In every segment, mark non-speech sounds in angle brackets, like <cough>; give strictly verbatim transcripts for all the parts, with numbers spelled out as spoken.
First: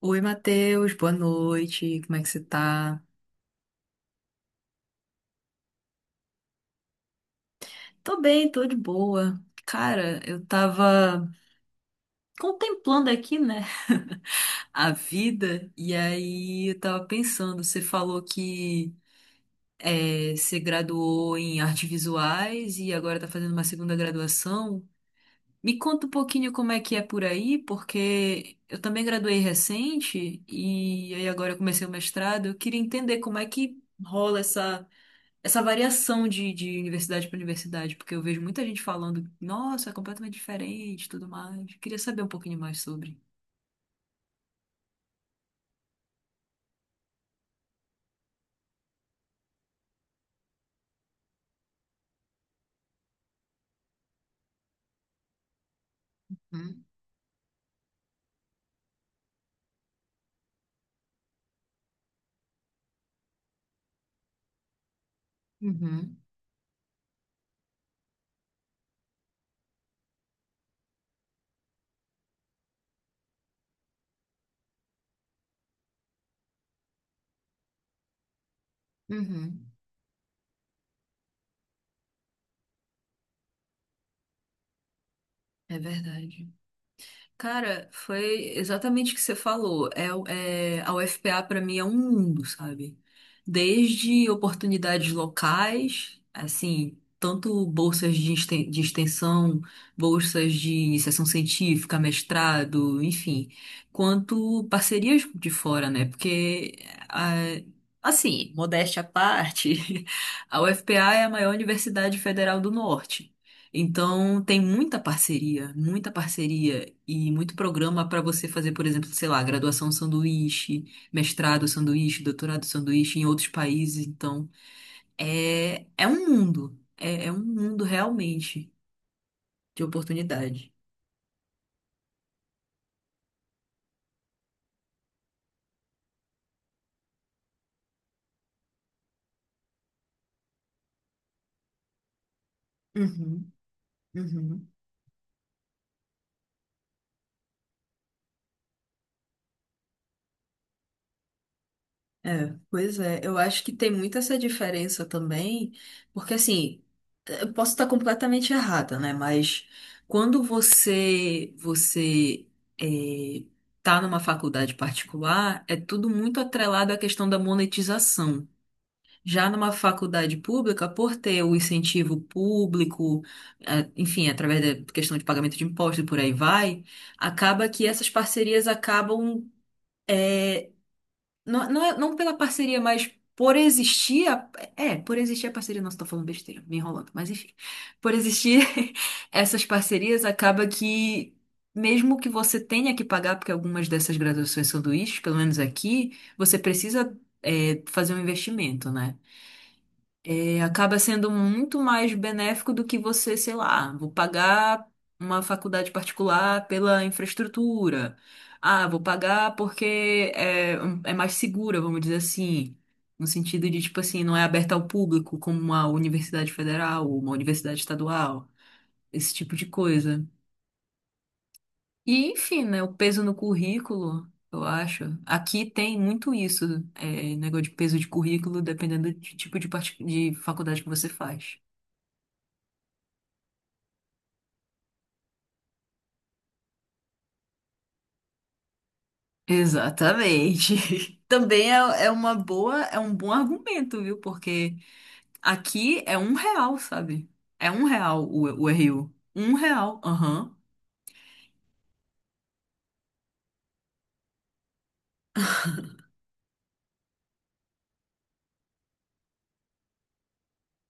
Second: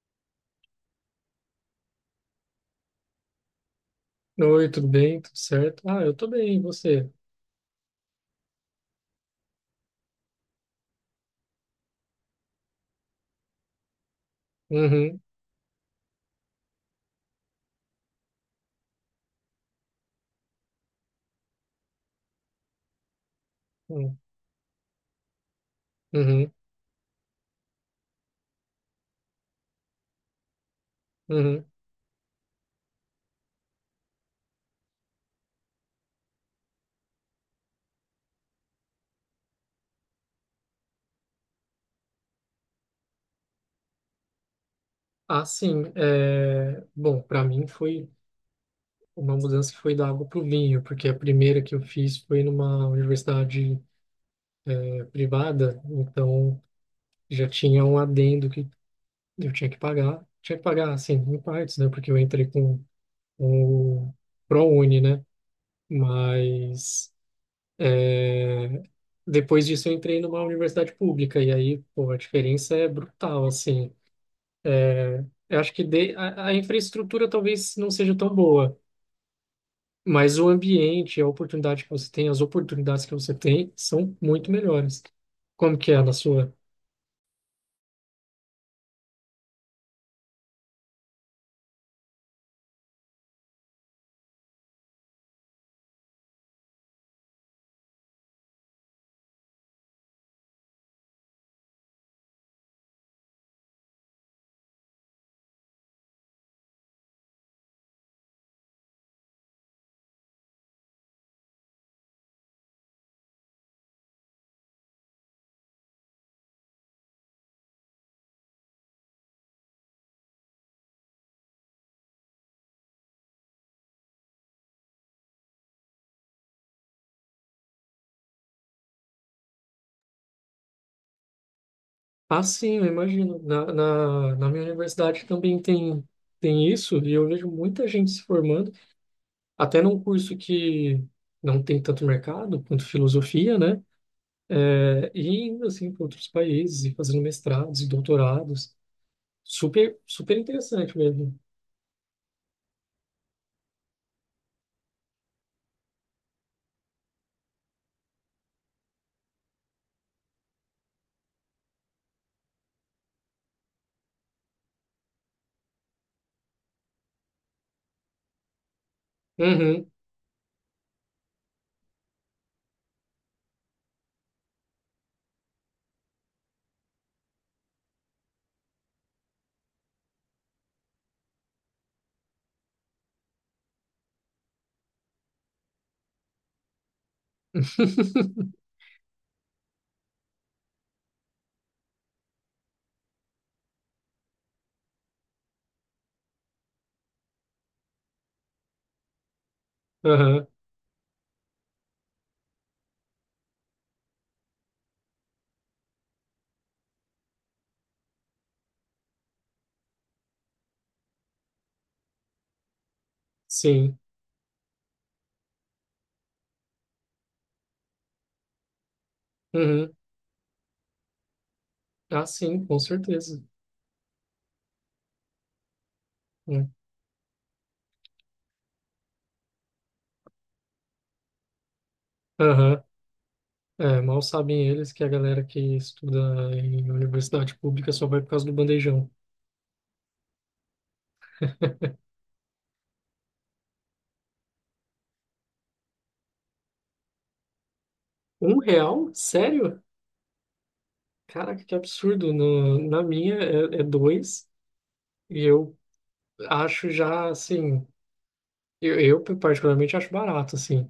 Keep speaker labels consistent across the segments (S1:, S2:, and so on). S1: Oi, Matheus, boa noite. Como é que você tá?
S2: Oi, tudo bem? Tudo certo? Ah, eu tô bem, e você?
S1: Tô bem, tô de boa. Cara, eu tava contemplando aqui, né, <laughs> a
S2: Uhum,
S1: vida, e aí eu tava pensando, você falou que é, você graduou em artes visuais e agora tá fazendo uma segunda
S2: uhum,
S1: graduação. Me conta um pouquinho
S2: uhum.
S1: como é que é por aí, porque eu também graduei recente e aí agora eu
S2: Uhum.
S1: comecei o mestrado. Eu queria entender como é que rola essa. essa variação de, de universidade para universidade, porque eu vejo muita gente falando, nossa, é completamente diferente, e tudo mais. Queria saber um pouquinho mais sobre.
S2: Ah, sim. É... Bom, para mim foi uma mudança que foi da água pro vinho, porque a primeira que eu fiz foi numa universidade eh, privada, então
S1: Uhum,
S2: já tinha um adendo que eu tinha que pagar. Tinha que pagar, assim, em partes, né? Porque eu entrei com, com o ProUni, né?
S1: uhum,
S2: Mas... eh, Depois disso eu entrei numa universidade pública e aí, pô, a diferença é brutal, assim. É, eu acho que de- a, a infraestrutura talvez não seja tão boa,
S1: uhum.
S2: mas o ambiente, a oportunidade que você tem, as oportunidades que você tem são muito melhores. Como
S1: É
S2: que é na
S1: verdade.
S2: sua?
S1: Cara, foi exatamente o que você falou. É, o- é, a U F P A para mim é um mundo, sabe? Desde oportunidades locais, assim, tanto bolsas de exten- de extensão, bolsas de iniciação científica, mestrado, enfim, quanto parcerias de fora, né? Porque, ah, assim, modéstia à parte, <laughs> a U F P A é a maior universidade federal do norte. Então, tem muita parceria, muita parceria e muito programa para você fazer, por exemplo, sei lá, graduação sanduíche, mestrado sanduíche, doutorado sanduíche em outros países. Então, é, é um mundo, é, é um mundo realmente de oportunidade.
S2: Ah, sim, eu imagino. Na, na, na minha universidade também tem, tem isso, e eu vejo muita gente se formando, até num curso que não tem tanto mercado quanto
S1: Uhum,
S2: filosofia, né?
S1: uhum.
S2: É, e indo assim para outros países, e fazendo mestrados e doutorados. Super, super interessante mesmo.
S1: É, pois é, eu acho que tem muito essa diferença também, porque assim, eu posso estar completamente errada, né? Mas quando você você é, tá numa faculdade particular, é tudo muito atrelado à questão da monetização. Já numa
S2: Uhum.
S1: faculdade pública, por ter o incentivo público, é, enfim, através da questão de pagamento de impostos e por aí vai, acaba que essas parcerias acabam eh, não, não, é- não pela parceria, mas por existir. A, é, por existir a parceria. Nossa, tô falando besteira, me enrolando. Mas enfim. Por existir
S2: <laughs>
S1: <laughs> essas parcerias, acaba que, mesmo que você tenha que pagar, porque algumas dessas graduações sanduíches, pelo menos aqui, você precisa, é, fazer um investimento, né?
S2: Aham,
S1: É, acaba sendo muito mais benéfico do que você, sei lá, vou pagar uma faculdade particular pela infraestrutura. Ah, vou pagar porque é, é mais segura, vamos dizer assim. No sentido de, tipo
S2: sim.
S1: assim, não é aberta ao público como uma universidade federal ou uma universidade estadual, esse tipo de
S2: Uhum.
S1: coisa.
S2: Ah,
S1: E, enfim,
S2: sim, com
S1: né, o peso no
S2: certeza.
S1: currículo, eu acho. Aqui tem muito isso,
S2: Né?
S1: é, negócio de peso de currículo, dependendo do tipo de, parti- de faculdade que você faz.
S2: Aham. É, mal sabem eles que a galera que estuda em universidade pública só vai por causa do bandejão.
S1: Exatamente. <laughs> Também é, é uma boa, é um bom argumento, viu? Porque aqui é um real, sabe? É um real
S2: Um
S1: o, o
S2: real?
S1: R U. Um
S2: Sério?
S1: real, aham.
S2: Caraca, que absurdo. No, na minha é, é dois. E eu acho já, assim. Eu, eu particularmente acho barato, assim.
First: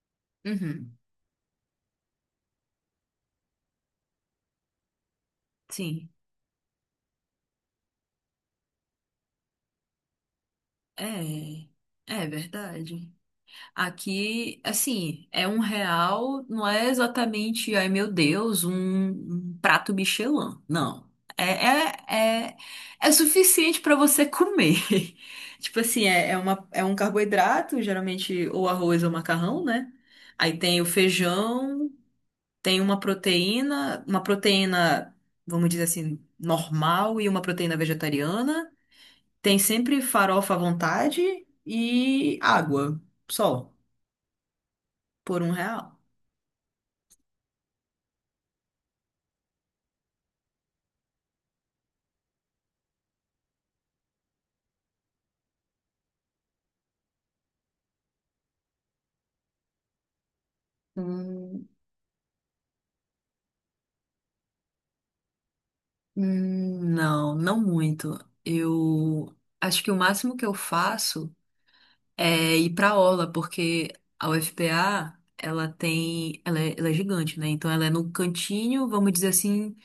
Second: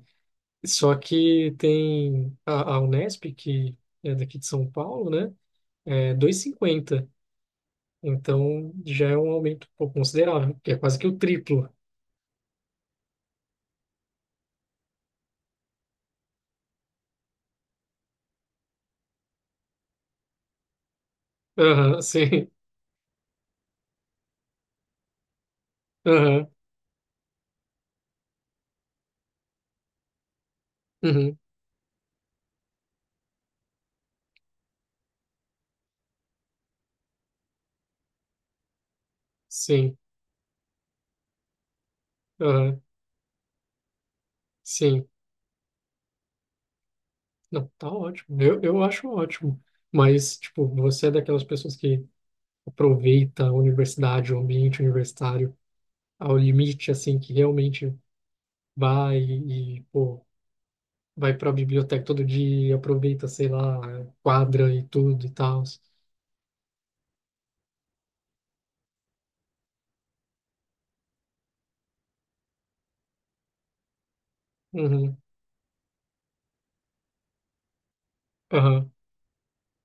S2: Só
S1: Uhum.
S2: que tem a, a Unesp, que é daqui de São Paulo, né?
S1: Sim.
S2: É dois e cinquenta. Então já é um aumento um pouco considerável, que é quase que o
S1: É,
S2: triplo.
S1: é verdade. Aqui, assim, é um real, não é exatamente, ai meu Deus, um, um prato Michelin. Não. É,
S2: Aham,
S1: é,
S2: sim.
S1: é, é suficiente para você comer. <laughs> Tipo assim, é, é,
S2: Aham,
S1: uma, é um carboidrato, geralmente ou arroz ou macarrão, né? Aí tem o
S2: uhum,
S1: feijão, tem uma proteína, uma proteína, vamos dizer assim, normal e uma proteína vegetariana. Tem
S2: sim.
S1: sempre farofa à vontade e
S2: Aham,
S1: água, só.
S2: sim.
S1: Por um real?
S2: Não, tá ótimo. Eu, eu acho ótimo. Mas, tipo, você é daquelas pessoas que aproveita a universidade, o ambiente universitário ao limite, assim, que realmente vai e, pô, vai pra
S1: Hum,
S2: biblioteca todo dia, aproveita, sei lá, quadra e tudo e tal.
S1: hum, não, não muito. Eu acho que o máximo que eu faço é ir pra aula, porque a
S2: Uhum,
S1: U F P A, ela tem, ela é, ela é gigante, né? Então ela é no cantinho,
S2: aham,
S1: vamos dizer assim,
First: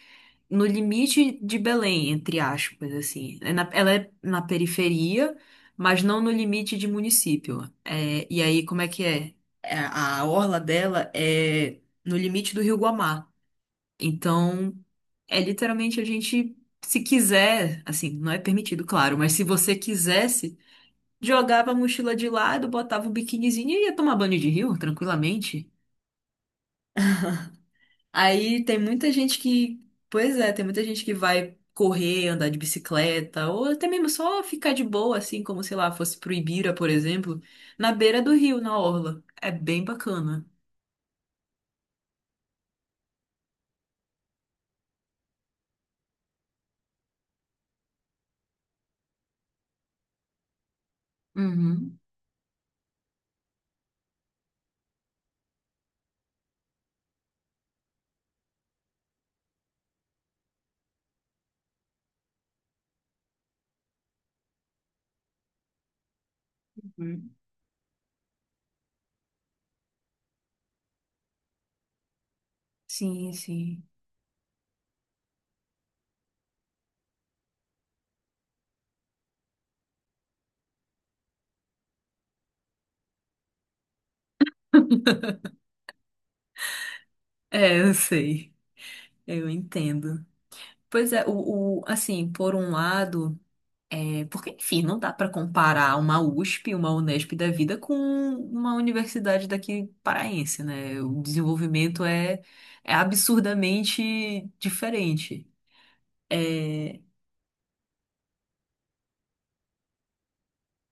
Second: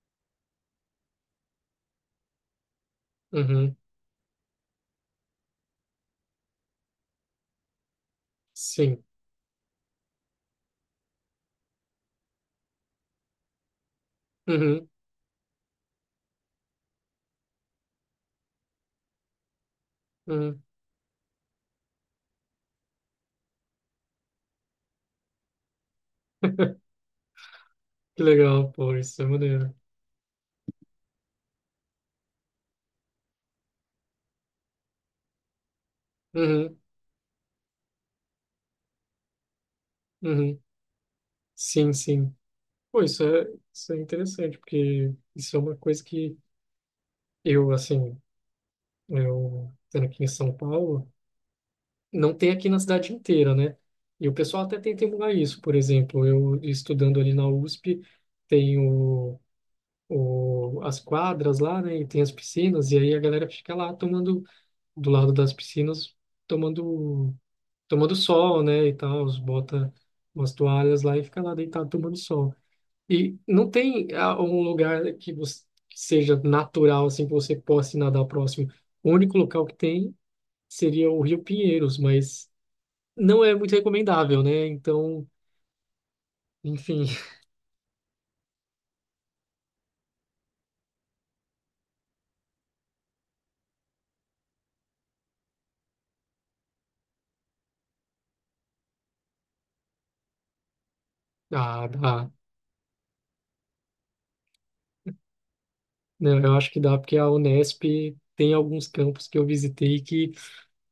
S1: no limite de Belém, entre aspas, assim. É na-
S2: uhum,
S1: ela é na periferia, mas não no limite de município. É, e aí, como é que
S2: sim.
S1: é? É, a orla dela é no limite do Rio Guamá. Então,
S2: Uhum,
S1: é literalmente a gente, se quiser, assim, não é permitido, claro, mas se você quisesse,
S2: uhum.
S1: jogava a mochila de lado, botava o biquinizinho e ia tomar banho de rio, tranquilamente.
S2: Que
S1: Aí
S2: legal,
S1: tem
S2: pô,
S1: muita
S2: isso é
S1: gente
S2: maneiro.
S1: que, pois é, tem muita gente que vai correr, andar de bicicleta, ou até mesmo só ficar de boa, assim, como sei lá, fosse pro Ibira,
S2: Uhum,
S1: por exemplo, na beira do rio, na orla. É bem bacana.
S2: uhum. Sim, sim. Pô, isso é, isso é interessante, porque isso é uma coisa que eu, assim, eu estando aqui em São Paulo,
S1: Uhum.
S2: não tem aqui na cidade inteira, né? E o pessoal até tenta emular isso, por exemplo, eu estudando ali na U S P, tem o, o, as quadras lá, né, e tem as piscinas, e aí a galera fica lá tomando, do lado das piscinas,
S1: Uhum.
S2: tomando tomando sol, né, e tal, os bota umas toalhas lá e fica lá deitado tomando sol.
S1: Sim,
S2: E não
S1: sim.
S2: tem ah, um lugar que você que seja natural assim que você possa ir nadar próximo. O único local que tem seria o Rio Pinheiros, mas não é muito recomendável, né? Então, enfim, <laughs>
S1: É, eu sei. Eu entendo. Pois é, o, o- assim, por um lado, é, porque, enfim, não dá para comparar uma U S P, uma Unesp da vida com uma universidade daqui paraense, né? O
S2: ah,
S1: desenvolvimento
S2: dá.
S1: é, é absurdamente diferente.
S2: Não, eu acho que dá
S1: É,
S2: porque a Unesp tem alguns campos que eu visitei que,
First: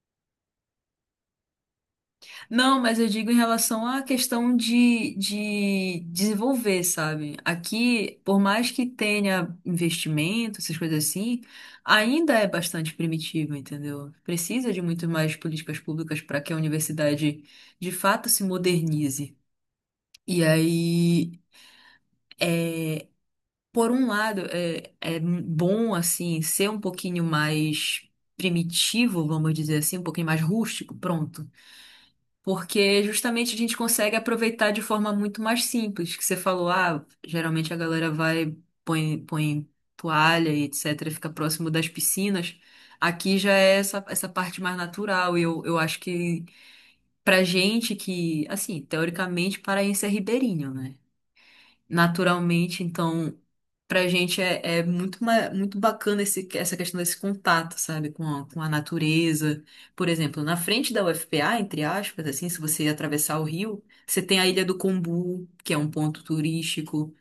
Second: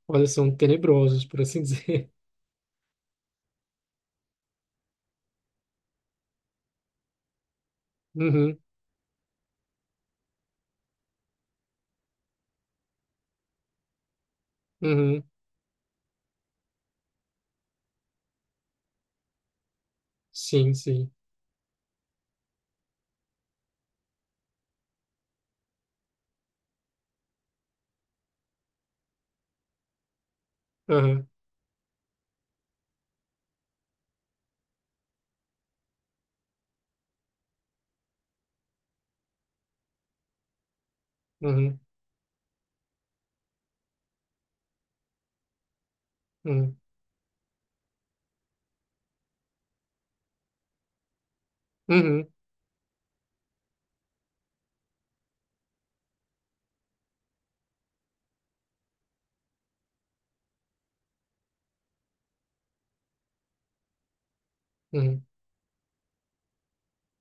S2: olha, são tenebrosos, por assim dizer. <laughs>
S1: não, mas eu digo em relação à questão de, de desenvolver, sabe? Aqui, por
S2: Uhum,
S1: mais que tenha investimento, essas coisas assim, ainda é bastante primitivo, entendeu? Precisa de muito
S2: uhum,
S1: mais políticas públicas para que a universidade de fato se modernize. E
S2: sim, sim.
S1: aí, por um lado, é, é bom, assim, ser um pouquinho mais primitivo, vamos dizer assim, um pouquinho mais rústico,
S2: Aham,
S1: pronto. Porque justamente a gente consegue aproveitar de forma muito mais simples, que você falou, ah, geralmente a galera vai, põe, põe toalha e etc, fica próximo
S2: uhum,
S1: das piscinas. Aqui já é essa, essa parte mais natural, e eu, eu acho que
S2: uhum,
S1: pra gente que, assim, teoricamente paraense é ribeirinho, né?
S2: uhum.
S1: Naturalmente. Então, pra gente é, é muito, ma- muito bacana esse, essa questão desse contato, sabe, com a, com a natureza. Por exemplo, na frente da U F P A, entre aspas, assim, se você atravessar o rio, você tem a Ilha do
S2: Uhum.
S1: Combu, que é um ponto turístico.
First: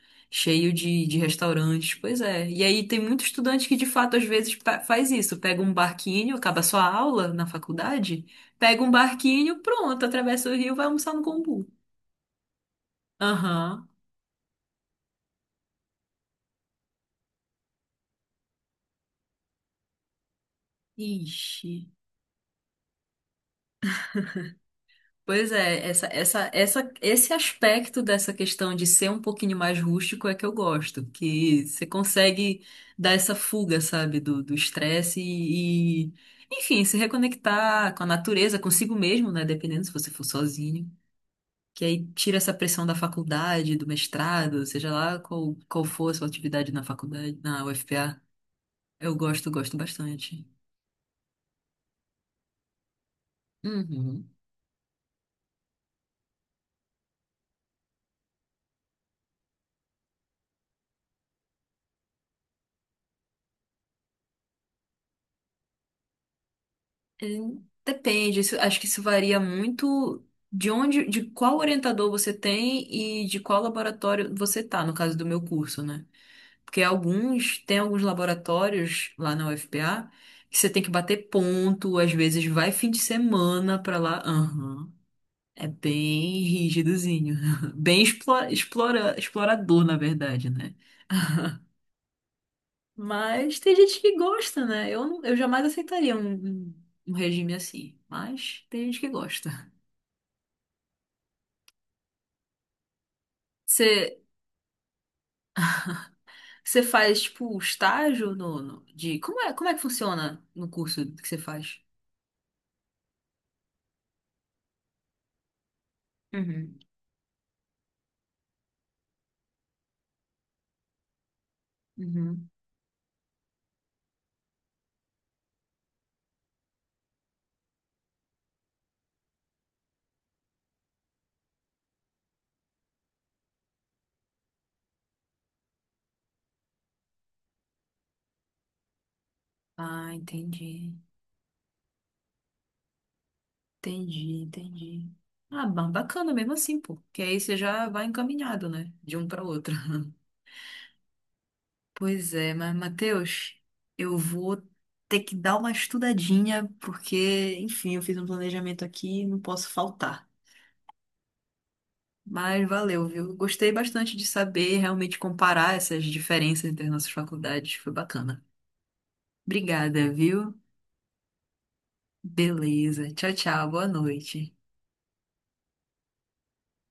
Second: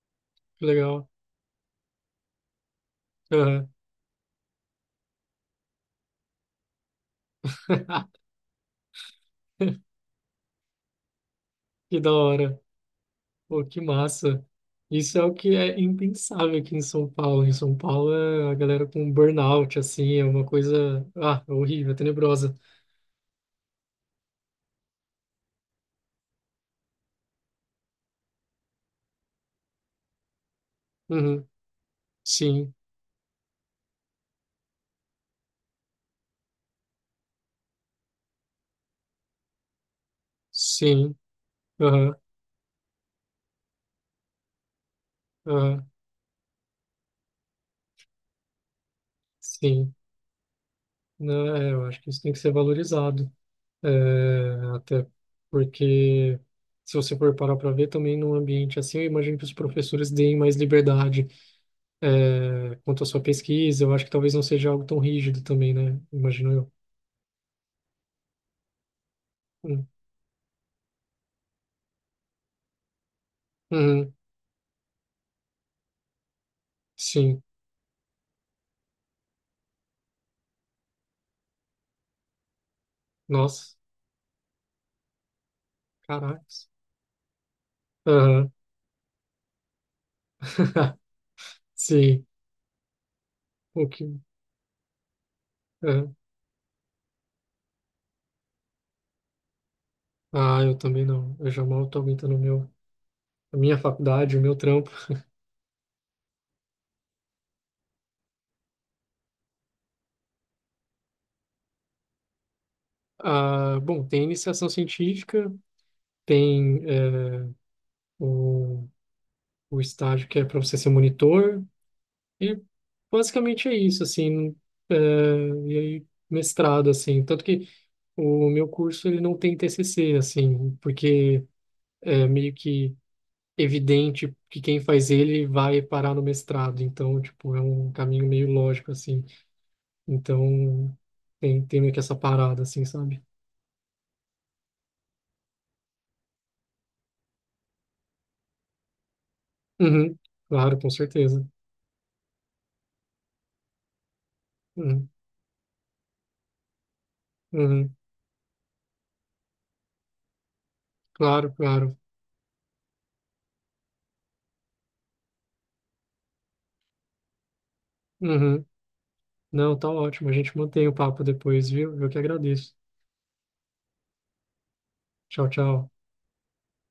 S2: Que
S1: Cheio de,
S2: legal.
S1: de restaurantes, pois é. E aí tem muito estudante
S2: Aham.
S1: que de fato às vezes pa- faz isso, pega um barquinho, acaba sua aula na
S2: <laughs>
S1: faculdade, pega um barquinho, pronto, atravessa o rio, vai almoçar no Combu.
S2: Que da hora. Pô, que
S1: Aham.
S2: massa. Isso é o que é impensável aqui em São Paulo. Em São Paulo, é a galera com burnout, assim, é uma coisa, ah, é
S1: Ixi.
S2: horrível, é tenebrosa.
S1: Pois é, essa, essa, essa, esse aspecto dessa questão de ser um pouquinho mais rústico é que eu gosto,
S2: Uhum.
S1: que você consegue
S2: Sim,
S1: dar essa fuga, sabe, do do estresse e, e, enfim, se reconectar com a natureza, consigo mesmo, né, dependendo se você for sozinho,
S2: sim,
S1: que aí
S2: aham,
S1: tira essa pressão da faculdade, do mestrado, seja lá qual, qual
S2: aham,
S1: for a sua atividade na faculdade, na U F P A. Eu gosto, gosto
S2: sim.
S1: bastante.
S2: Não, é, eu acho que isso tem que ser valorizado.
S1: Uhum.
S2: É, até porque, Se você for parar para ver, também num ambiente assim, eu imagino que os professores deem mais liberdade é, quanto à sua pesquisa, eu acho que talvez não seja algo tão rígido também, né? Imagino eu.
S1: Hum, depende, isso- acho que isso varia
S2: Hum.
S1: muito de onde, de qual orientador você tem e de qual
S2: Uhum.
S1: laboratório você tá, no caso do meu curso, né? Porque
S2: Sim.
S1: alguns, tem alguns laboratórios lá na U F P A que você tem que bater ponto, às vezes vai fim de
S2: Nossa,
S1: semana pra lá. Aham. É bem
S2: caracas.
S1: rígidozinho, <laughs> bem
S2: Aham.
S1: explora, explora- explorador, na verdade, né?
S2: <laughs> Sim.
S1: Mas tem
S2: O
S1: gente que
S2: que...
S1: gosta, né? Eu, não- eu jamais
S2: é.
S1: aceitaria um, um um regime assim, mas tem gente que gosta.
S2: Ah, eu também não. Eu já mal estou aguentando o meu, a minha
S1: Você
S2: faculdade, o meu trampo.
S1: você faz tipo estágio no, no- de como é, como é que funciona no curso que você faz?
S2: Ah, bom, tem iniciação científica, tem
S1: Uhum,
S2: é, o, o estágio que é para você ser monitor,
S1: uhum.
S2: e basicamente é isso, assim. É, e aí, mestrado, assim. Tanto que o meu curso ele não tem T C C, assim, porque é meio que evidente que quem faz ele vai parar no mestrado. Então, tipo, é um caminho meio lógico, assim.
S1: Ah, entendi.
S2: Então, tem, tem meio que essa parada, assim, sabe?
S1: Entendi, entendi. Ah, ba- bacana mesmo assim, pô. Que aí você já vai encaminhado, né? De um para outro. <laughs>
S2: Uhum, claro, com certeza.
S1: Pois é, mas Matheus, eu vou
S2: Uhum,
S1: ter que dar uma estudadinha, porque,
S2: uhum,
S1: enfim, eu fiz um planejamento aqui e não posso faltar.
S2: claro, claro.
S1: Mas valeu, viu? Gostei bastante de saber, realmente comparar essas diferenças entre as nossas faculdades. Foi bacana.
S2: Uhum. Não, tá
S1: Obrigada,
S2: ótimo. A gente
S1: viu?
S2: mantém o papo depois, viu? Eu que agradeço.
S1: Beleza. Tchau, tchau. Boa noite.
S2: Tchau, tchau.